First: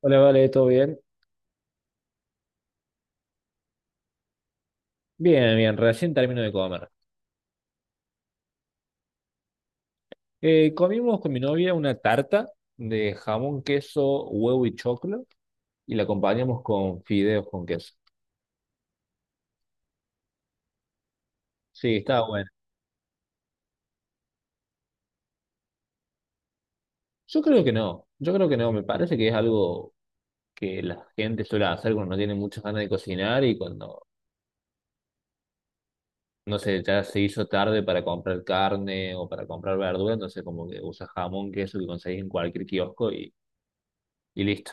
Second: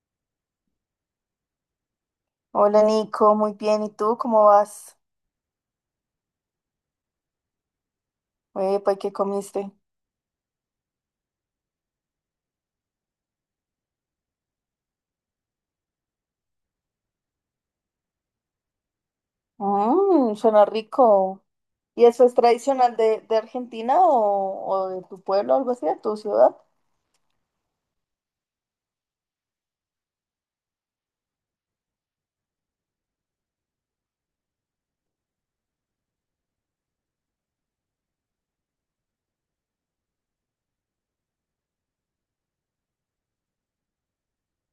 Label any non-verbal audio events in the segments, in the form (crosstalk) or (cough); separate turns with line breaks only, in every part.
Hola, vale, ¿todo bien?
Hola Nico, muy bien. ¿Y tú cómo vas?
Bien, bien, recién termino de comer.
Epa, ¿y qué comiste?
Comimos con mi novia una tarta de jamón, queso, huevo y choclo y la acompañamos con fideos con queso.
Mmm, suena rico.
Sí,
¿Y
estaba
eso es
bueno.
tradicional de Argentina o de tu pueblo, algo así, de tu ciudad?
Yo creo que no, yo creo que no, me parece que es algo que la gente suele hacer cuando no tiene muchas ganas de cocinar y cuando, no sé, ya se hizo tarde para comprar carne o para comprar verdura, entonces como que usa jamón, queso que conseguís en cualquier kiosco y listo.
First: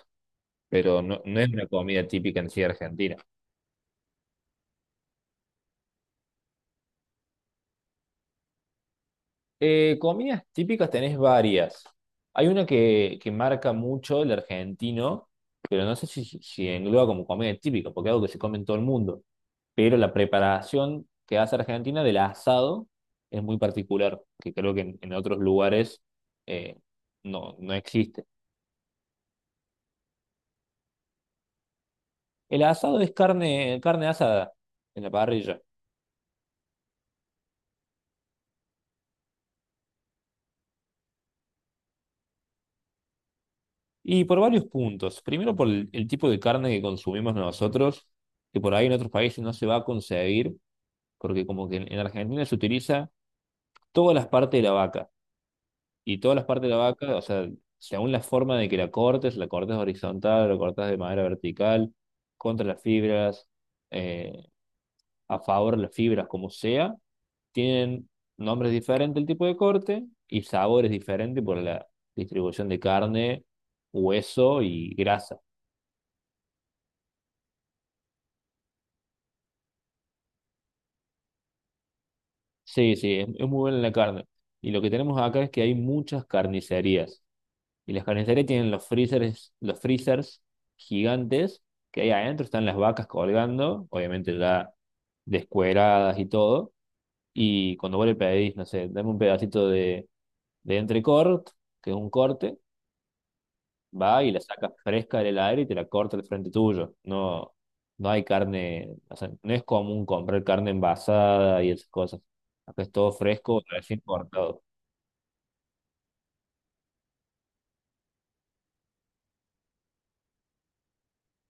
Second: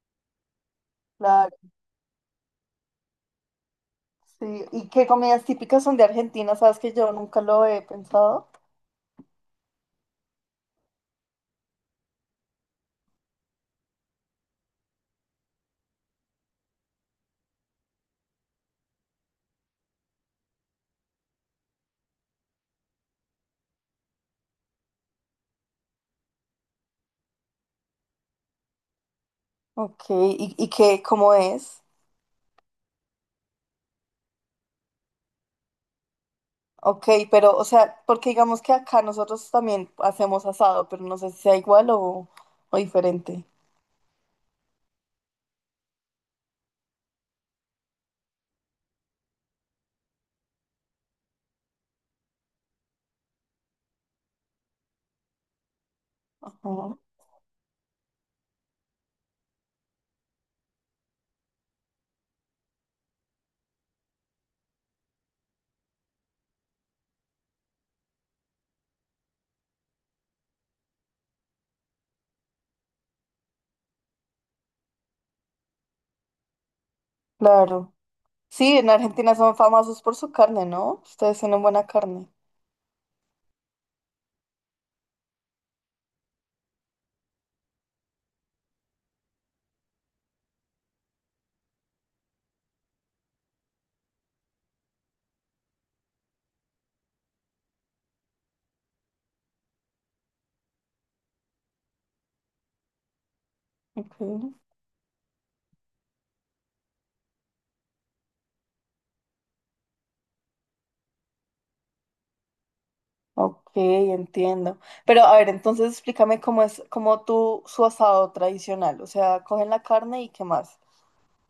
Pero no, no es
Claro,
una comida típica en sí de Argentina.
sí. ¿Y qué comidas típicas son de Argentina? Sabes que yo nunca lo he pensado.
Comidas típicas tenés varias. Hay una que marca mucho el argentino, pero no sé si engloba como comida típica, porque es algo que se come en todo el mundo. Pero la preparación que hace Argentina del asado es muy particular, que creo que en otros lugares eh, no, no existe.
Ok, qué, cómo es?
El asado es carne, carne asada en la parrilla.
Ok, pero, o sea, porque digamos que acá nosotros también hacemos asado, pero no sé si sea igual o diferente.
Y por varios puntos. Primero por el tipo de carne que consumimos nosotros, que por ahí en otros países no se va a conseguir porque como que en Argentina se utiliza todas las partes de la vaca, y todas las partes de la
Ujú.
vaca, o sea, según la forma de que la cortes horizontal, la cortas de manera vertical, contra las fibras, eh, a favor de las fibras, como sea, tienen nombres diferentes el tipo de corte y sabores diferentes por la distribución de carne, hueso y grasa.
Claro. Sí, en Argentina son famosos por su carne, ¿no? Ustedes tienen buena carne.
Sí, sí, es muy buena la carne. Y lo que tenemos acá es que hay muchas carnicerías. Y las carnicerías tienen los freezers gigantes que ahí adentro están las vacas colgando, obviamente ya descueradas y todo. Y cuando vos le pedís, no sé, dame un pedacito de entrecort, que es un corte,
Ok,
va y la sacas fresca del aire y te la corta al frente tuyo. No, no hay carne, o sea, no es común comprar carne envasada y esas cosas. Acá es todo fresco,
ok,
recién cortado.
entiendo. Pero a ver, entonces explícame cómo es, cómo tú, su asado tradicional. O sea, cogen la carne y qué más.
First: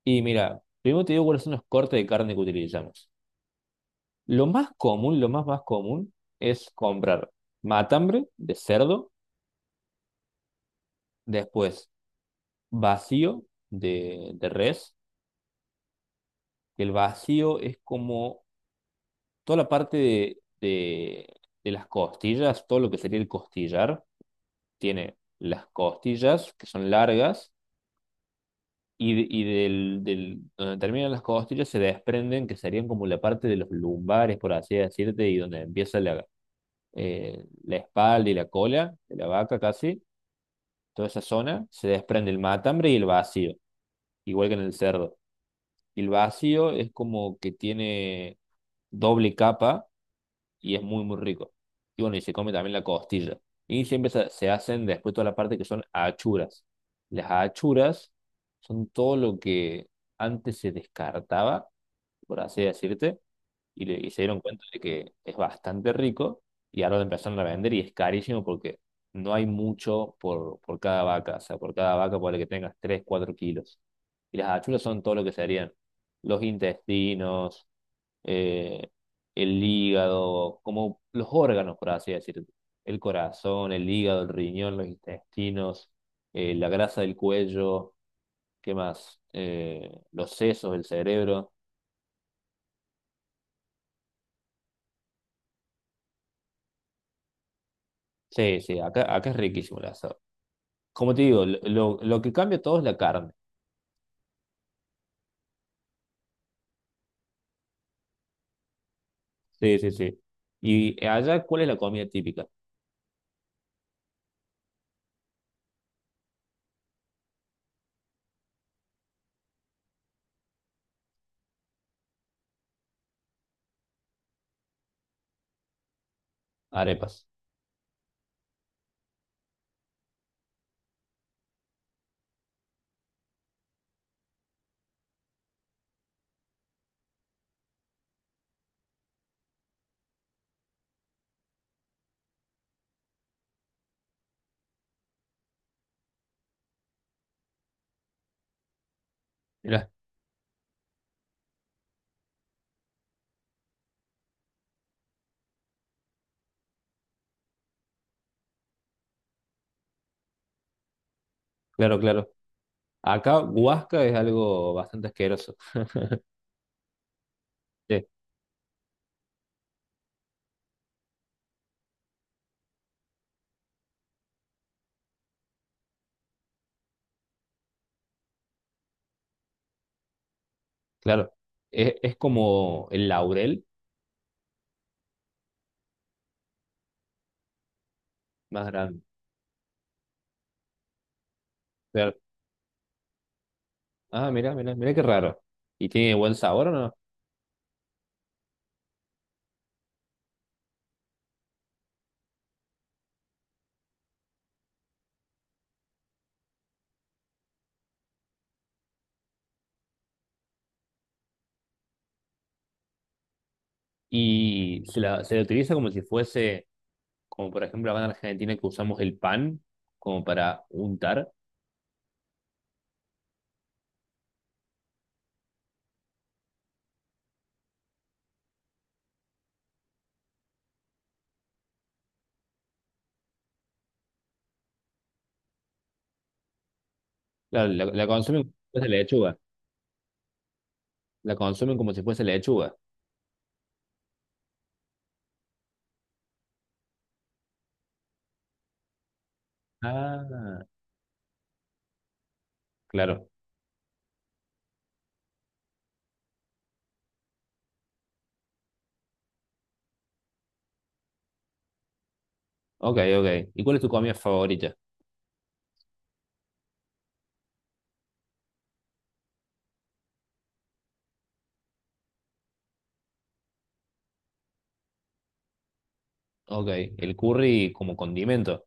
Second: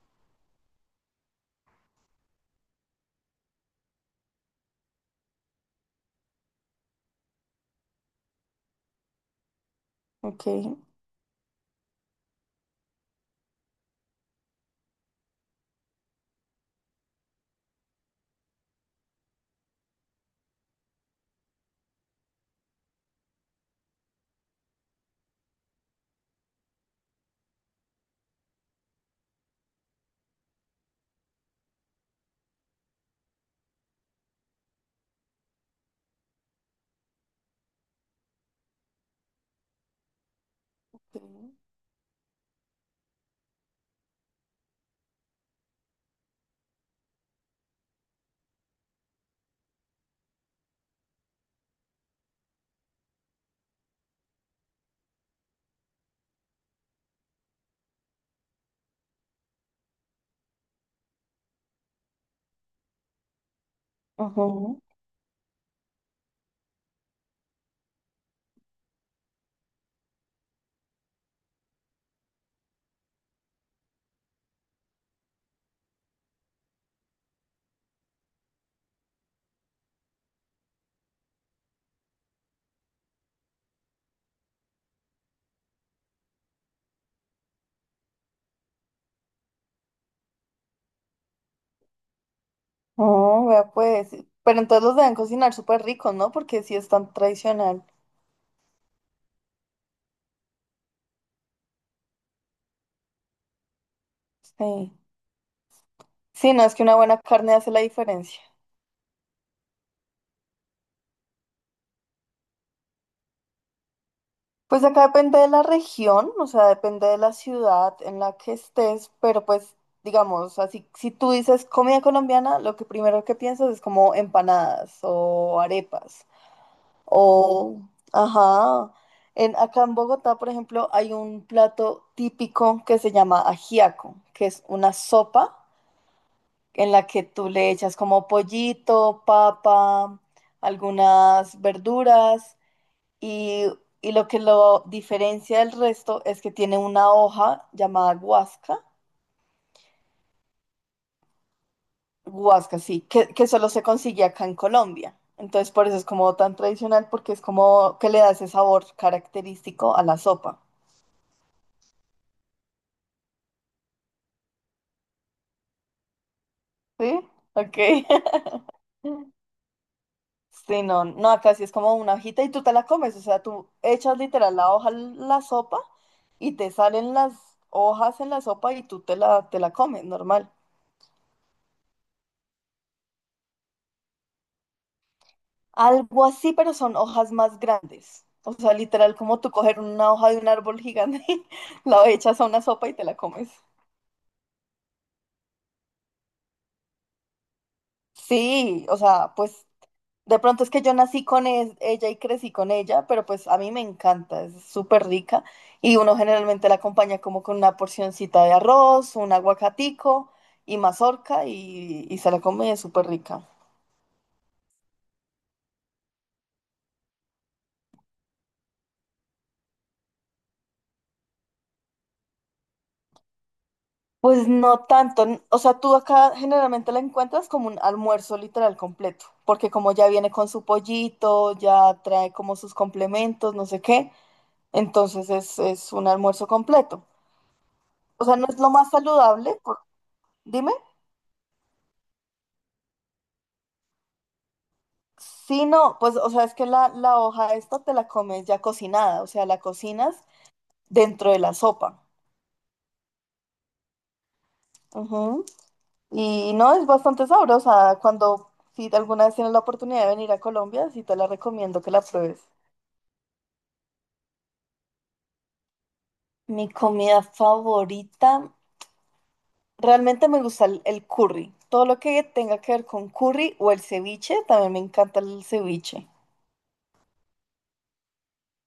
Y mira, primero te digo cuáles son los cortes de carne que utilizamos. Lo más común, lo más común es comprar matambre de cerdo,
Ok.
después vacío de res. El vacío es como toda la parte de las costillas, todo lo que sería el costillar. Tiene las costillas que son largas y donde terminan las costillas se desprenden, que serían como la parte de los lumbares, por así decirte, y donde empieza la espalda y la cola de la vaca. Casi toda
Ok.
esa zona se desprende el matambre y el vacío, igual que en el cerdo. Y el vacío es como que tiene doble capa y es muy, muy rico. Y bueno, y se come también la costilla. Y siempre se hacen después toda la parte que son achuras. Las achuras son todo lo que antes se descartaba, por así decirte y se dieron cuenta
Ujú.
de que es bastante rico y ahora lo empezaron a vender y es carísimo porque no hay mucho por cada vaca, o sea, por cada vaca puede que tengas 3 4 kilos. Y las achuras son todo lo que serían los intestinos, eh, el hígado, como los órganos, por así decirlo. El corazón, el hígado, el riñón, los intestinos, la grasa del cuello, ¿qué más? Los sesos, el cerebro.
Oh, vea pues. Pero entonces los deben cocinar súper ricos, ¿no? Porque sí es tan tradicional.
Sí, sí, acá es riquísimo. La Como te digo, lo que cambia todo es la carne.
Sí. Sí, no, es que una buena carne hace la diferencia.
Sí, sí, sí. Y allá, ¿cuál es la comida típica?
Pues acá depende de la región, o sea, depende de la ciudad en la que estés, pero pues digamos, así, si tú dices comida colombiana, lo que primero que piensas es como empanadas o arepas
Arepas.
o, ajá, en, acá en Bogotá, por ejemplo, hay un plato típico que se llama ajiaco, que es una sopa en la que tú le echas como pollito, papa, algunas verduras. Y, y lo que lo diferencia del resto es que tiene una hoja llamada guasca,
Mirá,
guasca, sí, que solo se consigue acá en Colombia. Entonces por eso es como tan tradicional, porque es como que le da ese sabor característico a la sopa.
claro, claro. Acá, guasca es algo bastante asqueroso.
¿Sí? Ok.
Sí,
(laughs) Sí, no, no, acá sí es como una hojita y tú te la comes, o sea, tú echas literal la hoja en la sopa y te salen las hojas en la sopa y tú te la comes, normal.
claro. Es como el laurel
Algo así, pero son hojas más grandes. O
más
sea,
grande.
literal, como tú coger una hoja de un árbol gigante, (laughs) la
Claro.
echas a una sopa y te la comes.
Ah, mira, mira, mira qué raro. ¿Y tiene buen sabor o no?
Sí, o sea, pues de pronto es que yo nací con ella y crecí con ella, pero pues a mí me encanta, es súper rica y uno generalmente la acompaña como con una porcioncita de arroz, un aguacatico y mazorca y se la come, es súper rica.
Y se la utiliza como si fuese, como por ejemplo acá en Argentina que usamos el pan como para untar.
Pues no tanto, o sea, tú acá generalmente la encuentras como un almuerzo literal completo, porque como ya viene con su pollito, ya trae como sus complementos, no sé qué, entonces es un almuerzo completo.
Claro, la
O sea,
consumen
no
como
es
si
lo
fuese
más
lechuga.
saludable, dime.
La consumen como si fuese lechuga.
Sí, no, pues, o sea, es que la hoja esta te la comes ya cocinada, o sea, la cocinas
Ah.
dentro de la sopa.
Claro.
Ujú. Y no, es bastante sabrosa. Cuando, si alguna vez tienes la oportunidad de venir a Colombia, sí te la recomiendo que la pruebes.
Ok, ok. ¿Y cuál es tu comida favorita?
Mi comida favorita, realmente me gusta el curry. Todo lo que tenga que ver con curry o el ceviche, también me encanta el ceviche.
Ok, el curry como condimento.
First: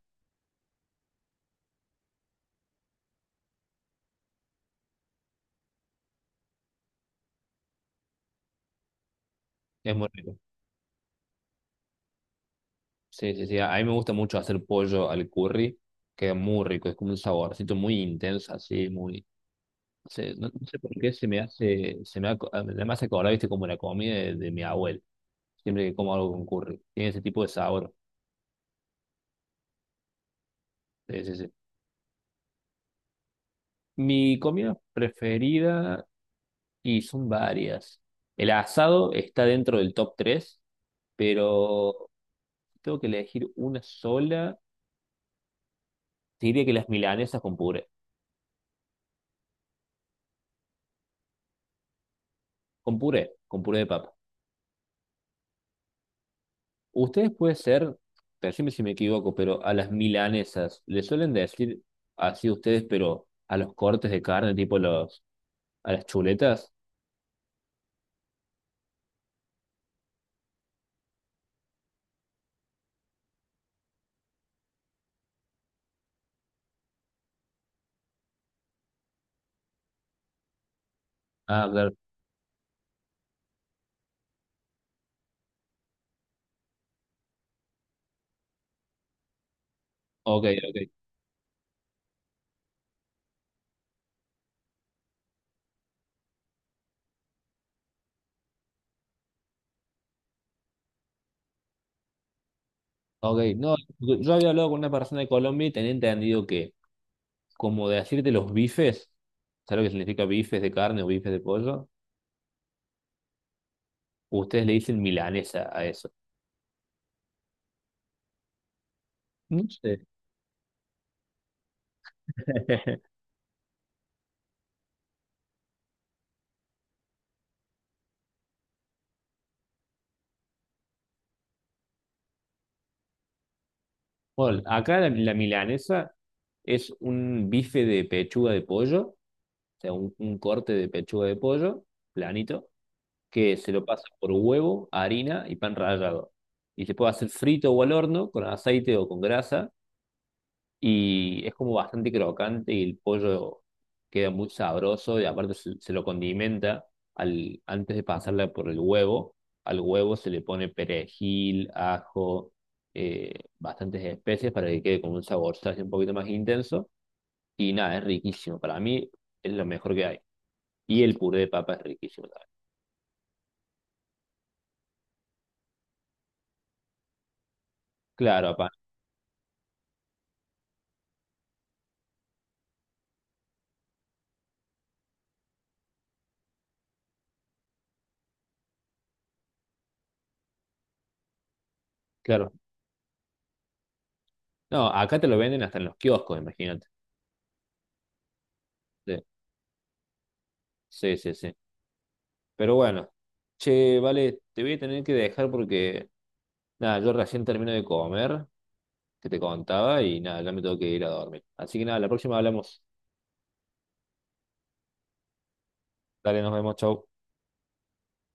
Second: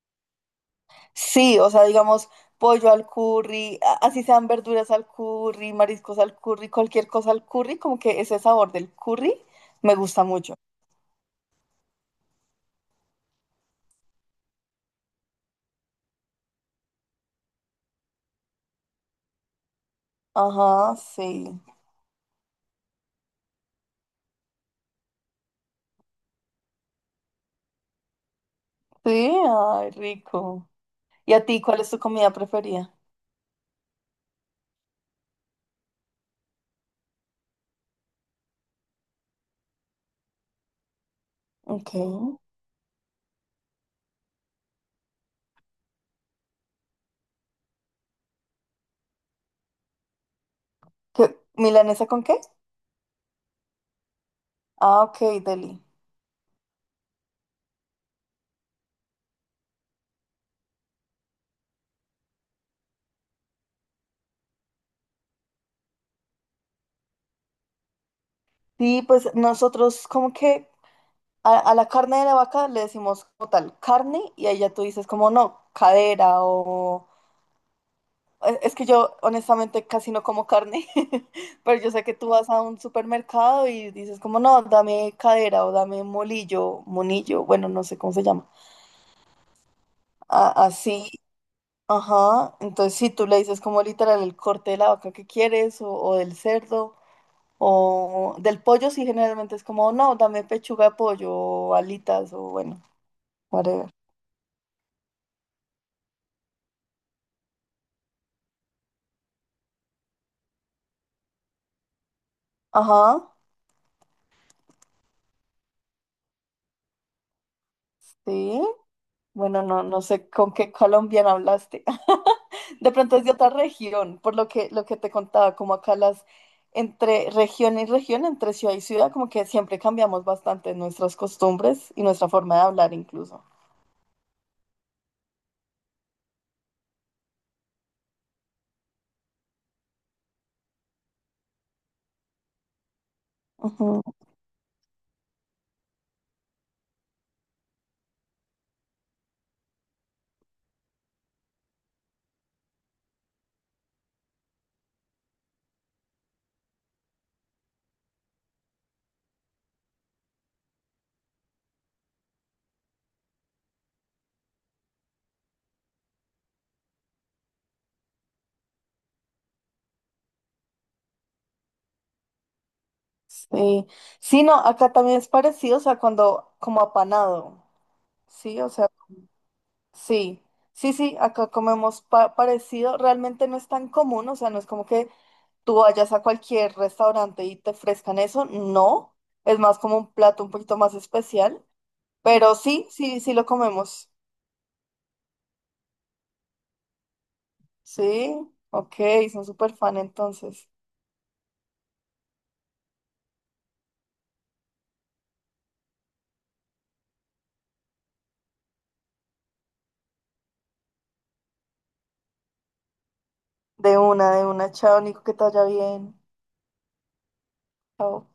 Sí, o sea, digamos, pollo al curry, así sean verduras al curry, mariscos al curry, cualquier cosa al curry, como que ese sabor del curry
Es
me
muy
gusta
rico.
mucho.
Sí, sí, sí. A mí me gusta mucho hacer pollo al curry. Queda muy rico. Es como un saborcito muy intenso, así, muy. No sé, no, no sé por
Ajá,
qué se me
sí.
hace. Me hace acordar, viste, como la comida de mi abuelo. Siempre que como algo con curry. Tiene ese tipo de sabor.
Sí, ay, rico.
Sí,
¿Y
sí,
a
sí.
ti cuál es tu comida preferida?
Mi comida preferida, y son varias. El asado está dentro del top 3,
Ok.
pero tengo que elegir una sola, te diría que las milanesas con puré.
¿Qué? ¿Milanesa con qué?
Con puré, con puré de papa.
Ah, ok, deli.
Ustedes puede ser, decime si me equivoco, pero a las milanesas le suelen decir así ustedes, pero a los cortes de carne, tipo a las chuletas.
Sí, pues nosotros como que a la carne de la vaca le decimos como tal carne y ahí ya tú dices como no, cadera o... Es que yo honestamente casi no como carne, (laughs)
Ah,
pero yo
claro.
sé que tú vas a un supermercado y dices como no, dame cadera o dame molillo, monillo, bueno, no sé cómo se llama.
Ok, ok.
Así, ajá. Entonces si tú le dices como literal el corte de la vaca que quieres o del cerdo o del pollo, sí generalmente es como no, dame pechuga de pollo o alitas o bueno,
Ok, no,
whatever.
yo había hablado con una persona de Colombia y tenía entendido que, como decirte los bifes, ¿sabes lo que significa bifes de carne o bifes de pollo?
Ajá.
Ustedes le dicen milanesa a eso.
Sí, bueno,
No
no,
sé.
no sé con qué colombiano hablaste. (laughs) De
(laughs)
pronto es de otra región, por lo que te contaba, como acá las entre región y región, entre ciudad y ciudad, como que siempre cambiamos bastante nuestras costumbres y nuestra forma de hablar incluso.
Bueno, acá la milanesa es un bife de pechuga de pollo, o sea, un corte de pechuga de pollo, planito, que se lo
Ujú.
pasa por huevo, harina y pan rallado. Y se puede hacer frito o al horno, con aceite o con grasa y es como bastante crocante y el pollo queda muy sabroso y aparte se lo condimenta antes de pasarla por el huevo. Al huevo se le pone perejil, ajo, bastantes especias para que quede con un sabor así un poquito más intenso. Y nada, es riquísimo. Para mí es lo mejor que hay. Y el puré de papa es riquísimo también.
Sí. Sí, no, acá también es parecido, o sea, cuando como apanado,
Claro,
sí, o
papá,
sea, sí, sí, sí, acá comemos parecido, realmente no es tan común, o sea, no es como que tú vayas a cualquier restaurante y te ofrezcan eso, no, es más como un plato un poquito más especial,
claro.
pero sí, sí, sí lo comemos.
No, acá te lo venden hasta en los kioscos, imagínate.
Sí, ok,
Sí,
son súper fan entonces.
sí, sí. Sí. Pero bueno, che, vale, te voy a tener que dejar porque, nada, yo recién termino de comer, que te contaba, y nada, ya me tengo que ir a dormir. Así que nada, la próxima hablamos.
De una, chao, Nico, que te vaya bien.
Dale, nos vemos, chau.
Chao.